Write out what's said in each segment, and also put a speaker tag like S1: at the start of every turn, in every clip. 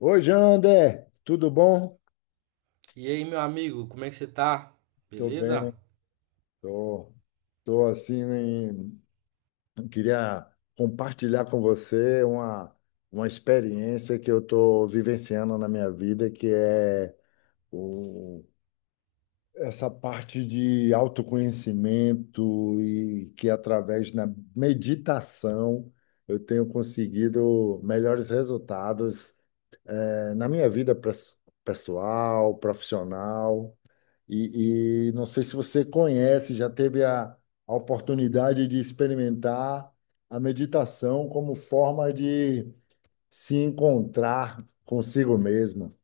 S1: Oi, Jander, tudo bom?
S2: E aí, meu amigo, como é que você tá?
S1: Tô
S2: Beleza?
S1: bem, tô, tô assim, queria compartilhar com você uma experiência que eu tô vivenciando na minha vida, que é o, essa parte de autoconhecimento e que através da meditação eu tenho conseguido melhores resultados, na minha vida pessoal, profissional. E não sei se você conhece, já teve a oportunidade de experimentar a meditação como forma de se encontrar consigo mesmo.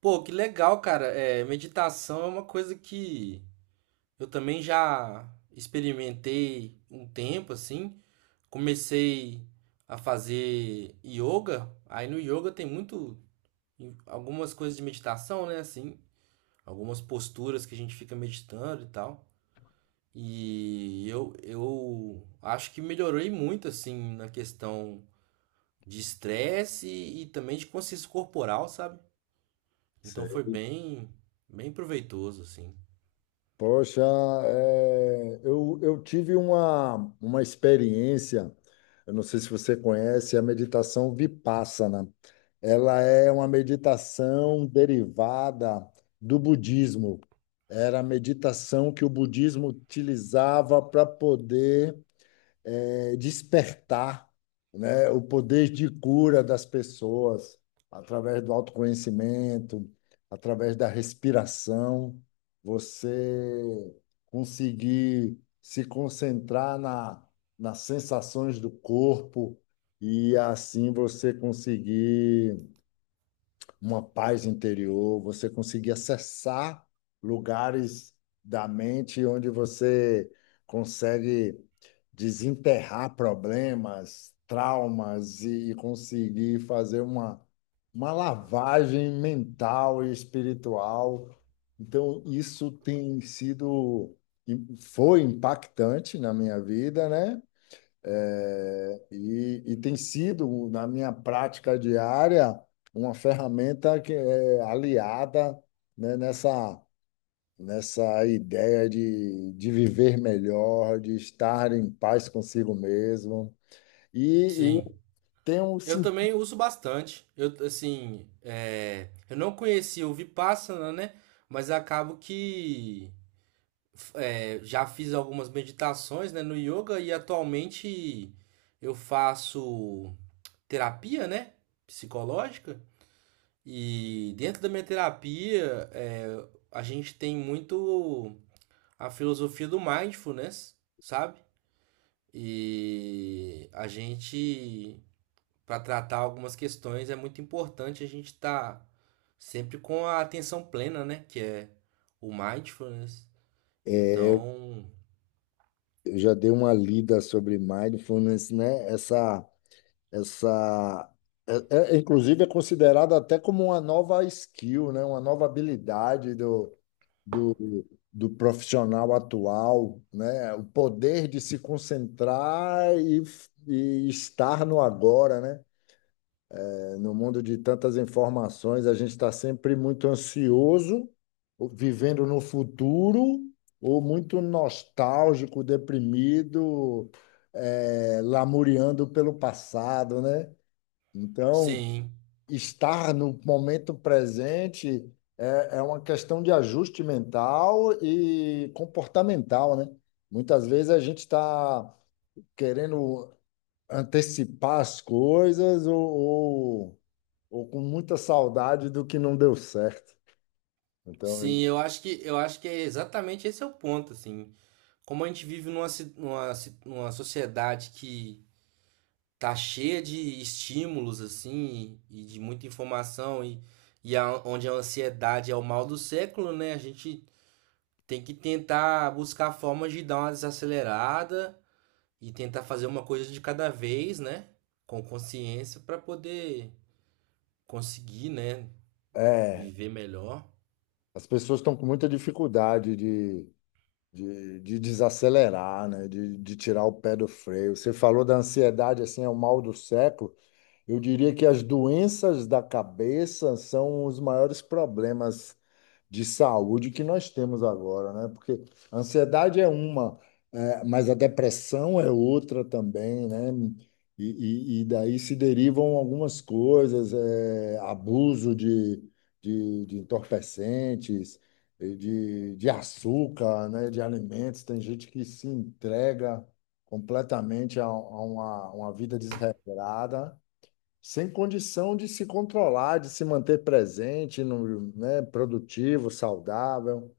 S2: Pô, que legal, cara. É, meditação é uma coisa que eu também já experimentei um tempo, assim. Comecei a fazer yoga. Aí no yoga tem muito algumas coisas de meditação, né? Assim, algumas posturas que a gente fica meditando e tal. E eu acho que melhorei muito, assim, na questão de estresse e também de consciência corporal, sabe? Então foi
S1: Sei.
S2: bem, bem proveitoso, assim.
S1: Poxa, eu tive uma experiência, eu não sei se você conhece, a meditação Vipassana. Ela é uma meditação derivada do budismo. Era a meditação que o budismo utilizava para poder despertar, né, o poder de cura das pessoas através do autoconhecimento, através da respiração. Você conseguir se concentrar nas sensações do corpo e assim você conseguir uma paz interior, você conseguir acessar lugares da mente onde você consegue desenterrar problemas, traumas e conseguir fazer uma lavagem mental e espiritual. Então, isso tem sido, foi impactante na minha vida, né? É, e tem sido, na minha prática diária, uma ferramenta que é aliada, né, nessa ideia de viver melhor, de estar em paz consigo mesmo. E
S2: Sim.
S1: tem um,
S2: Eu
S1: sim,
S2: também uso bastante. Eu, assim, é, eu não conhecia o Vipassana, né? Mas acabo que é, já fiz algumas meditações, né, no yoga e atualmente eu faço terapia, né, psicológica. E dentro da minha terapia, é, a gente tem muito a filosofia do mindfulness, sabe? E a gente, para tratar algumas questões, é muito importante a gente estar sempre com a atenção plena, né? Que é o mindfulness.
S1: é,
S2: Então,
S1: eu já dei uma lida sobre mindfulness, né? Essa, inclusive, é considerada até como uma nova skill, né? Uma nova habilidade do, do profissional atual, né? O poder de se concentrar e estar no agora, né? No mundo de tantas informações, a gente está sempre muito ansioso, ou vivendo no futuro, ou muito nostálgico, deprimido, lamuriando pelo passado, né? Então,
S2: sim,
S1: estar no momento presente é uma questão de ajuste mental e comportamental, né? Muitas vezes a gente está querendo antecipar as coisas ou com muita saudade do que não deu certo. Então,
S2: sim, eu acho que é exatamente esse é o ponto, assim. Como a gente vive numa sociedade que tá cheia de estímulos, assim, e de muita informação, e onde a ansiedade é o mal do século, né? A gente tem que tentar buscar formas de dar uma desacelerada e tentar fazer uma coisa de cada vez, né? Com consciência para poder conseguir, né,
S1: é,
S2: viver melhor.
S1: as pessoas estão com muita dificuldade de desacelerar, né? De tirar o pé do freio. Você falou da ansiedade, assim, é o mal do século. Eu diria que as doenças da cabeça são os maiores problemas de saúde que nós temos agora, né? Porque a ansiedade é uma, eh, mas a depressão é outra também, né? E daí se derivam algumas coisas, eh, abuso de entorpecentes, eh, de açúcar, né? De alimentos. Tem gente que se entrega completamente a uma vida desregrada sem condição de se controlar, de se manter presente, né, produtivo, saudável.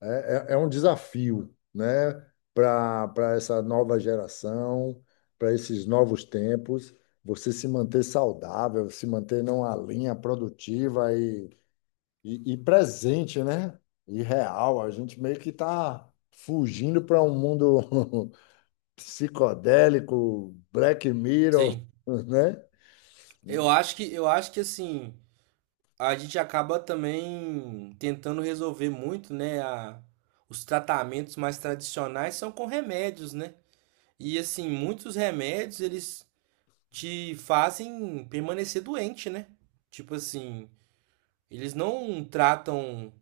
S1: É um desafio, né, para para essa nova geração, para esses novos tempos, você se manter saudável, se manter numa linha produtiva e presente, né? E real. A gente meio que está fugindo para um mundo psicodélico, Black Mirror,
S2: Sim.
S1: né?
S2: Eu acho que assim, a gente acaba também tentando resolver muito, né, os tratamentos mais tradicionais são com remédios, né? E assim, muitos remédios eles te fazem permanecer doente, né? Tipo assim, eles não tratam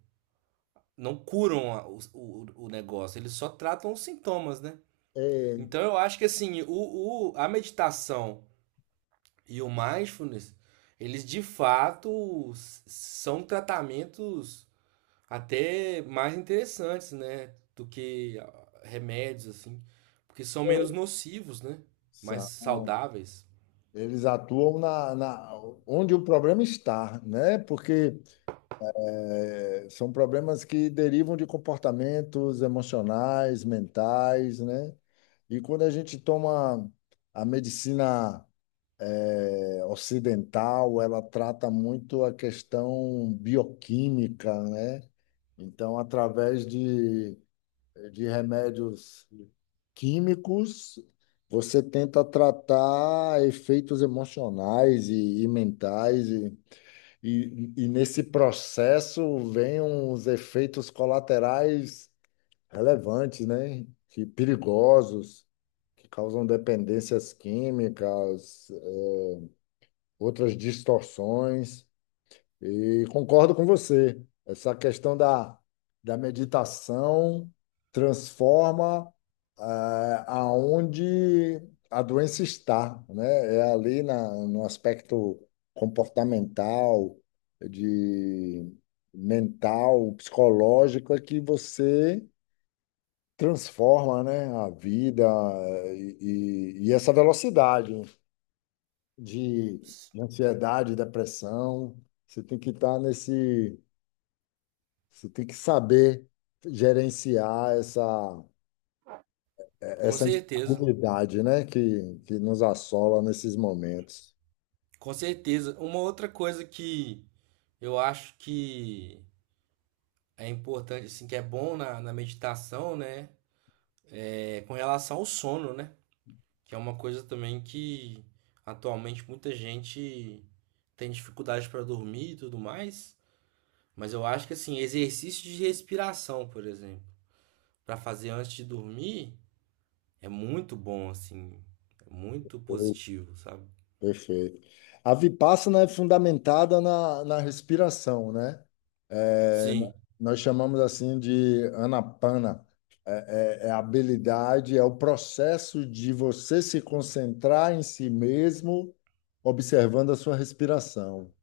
S2: não curam o negócio, eles só tratam os sintomas, né?
S1: É,
S2: Então eu acho que assim, a meditação e o mindfulness, eles de fato são tratamentos até mais interessantes, né? Do que ah, remédios, assim, porque são menos
S1: é
S2: nocivos, né? Mais
S1: São.
S2: saudáveis.
S1: Eles atuam onde o problema está, né? Porque eh, são problemas que derivam de comportamentos emocionais, mentais, né? E quando a gente toma a medicina eh, ocidental, ela trata muito a questão bioquímica, né? Então, através de remédios químicos, você tenta tratar efeitos emocionais e mentais, e nesse processo vem uns efeitos colaterais relevantes, né? Que perigosos, que causam dependências químicas, outras distorções. E concordo com você. Essa questão da meditação transforma ah, aonde a doença está, né? É ali no aspecto comportamental, de mental, psicológico, é que você transforma, né, a vida eh, e essa velocidade de
S2: S-
S1: ansiedade, depressão. Você tem que estar nesse você tem que saber gerenciar
S2: Com
S1: essa
S2: certeza,
S1: instabilidade, né, que nos assola nesses momentos.
S2: com certeza. Uma outra coisa que eu acho que é importante, assim, que é bom na meditação, né? É com relação ao sono, né? Que é uma coisa também que atualmente muita gente tem dificuldade para dormir e tudo mais. Mas eu acho que assim, exercício de respiração, por exemplo, para fazer antes de dormir é muito bom, assim, é muito
S1: Per-
S2: positivo, sabe?
S1: Perfeito. A Vipassana é fundamentada na respiração, né? É,
S2: Sim,
S1: nós chamamos assim de anapana. É a habilidade, é o processo de você se concentrar em si mesmo, observando a sua respiração.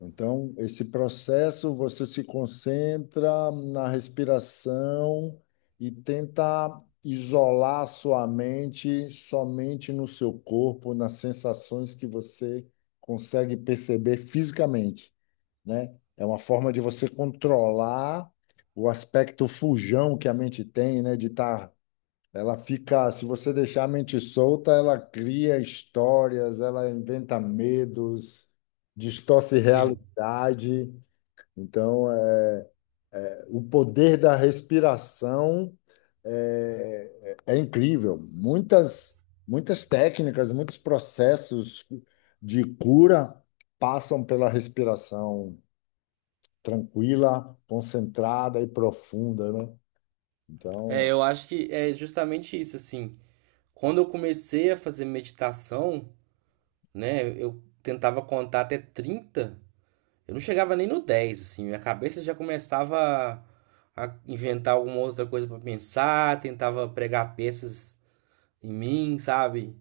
S1: Então, esse processo você se concentra na respiração e tenta isolar a sua mente somente no seu corpo, nas sensações que você consegue perceber fisicamente, né? É uma forma de você controlar o aspecto fujão que a mente tem, né? De estar ela fica, se você deixar a mente solta, ela cria histórias, ela inventa medos, distorce
S2: sim.
S1: realidade. Então, é, o poder da respiração é incrível. Muitas, muitas técnicas, muitos processos de cura passam pela respiração tranquila, concentrada e profunda, né?
S2: É,
S1: Então,
S2: eu acho que é justamente isso, assim. Quando eu comecei a fazer meditação, né, eu tentava contar até 30. Eu não chegava nem no 10, assim, minha cabeça já começava a inventar alguma outra coisa pra pensar, tentava pregar peças em mim, sabe?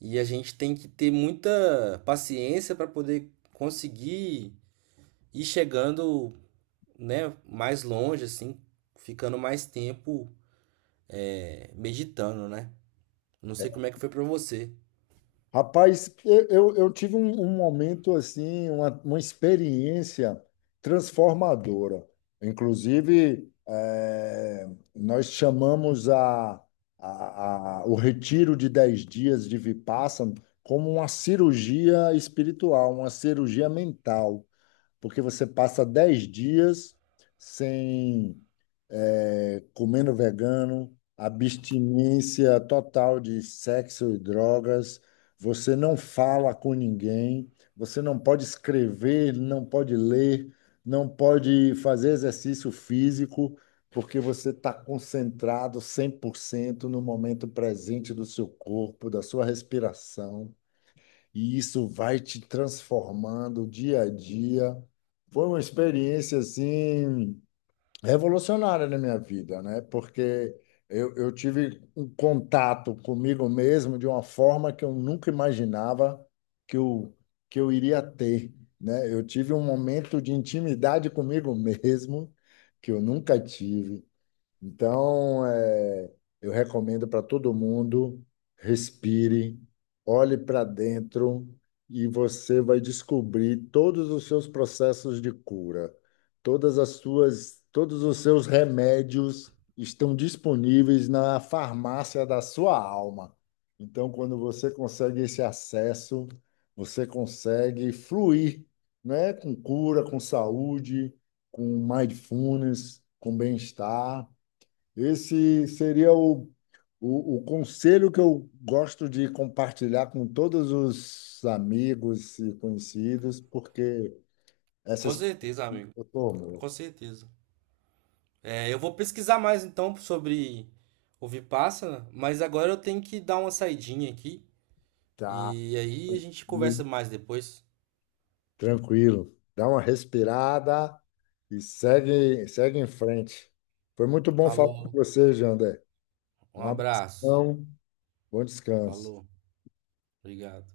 S2: E a gente tem que ter muita paciência pra poder conseguir ir chegando, né, mais longe, assim, ficando mais tempo é, meditando, né? Não sei como é que foi pra você.
S1: Rapaz, eu tive um momento assim, uma experiência transformadora. Inclusive, eh, nós chamamos o retiro de 10 dias de Vipassana como uma cirurgia espiritual, uma cirurgia mental, porque você passa 10 dias sem é, comendo vegano, abstinência total de sexo e drogas, você não fala com ninguém, você não pode escrever, não pode ler, não pode fazer exercício físico, porque você está concentrado 100% no momento presente do seu corpo, da sua respiração, e isso vai te transformando dia a dia. Foi uma experiência assim revolucionária na minha vida, né? Porque eu tive um contato comigo mesmo de uma forma que eu nunca imaginava que eu, que eu iria ter, né? Eu tive um momento de intimidade comigo mesmo que eu nunca tive. Então, é, eu recomendo para todo mundo, respire, olhe para dentro e você vai descobrir todos os seus processos de cura. Todos os seus remédios estão disponíveis na farmácia da sua alma. Então, quando você consegue esse acesso, você consegue fluir, né? Com cura, com saúde, com mindfulness, com bem-estar. Esse seria o conselho que eu gosto de compartilhar com todos os amigos e conhecidos, porque
S2: Com
S1: essas
S2: certeza, amigo.
S1: eu tomo,
S2: Com certeza. É, eu vou pesquisar mais então sobre o Vipassana, mas agora eu tenho que dar uma saidinha aqui
S1: tá
S2: e aí a gente conversa
S1: muito
S2: mais depois.
S1: tranquilo. Dá uma respirada e segue, segue em frente. Foi muito bom falar com
S2: Falou,
S1: você, Jandé.
S2: um
S1: Um
S2: abraço.
S1: abração, bom descanso.
S2: Falou, obrigado.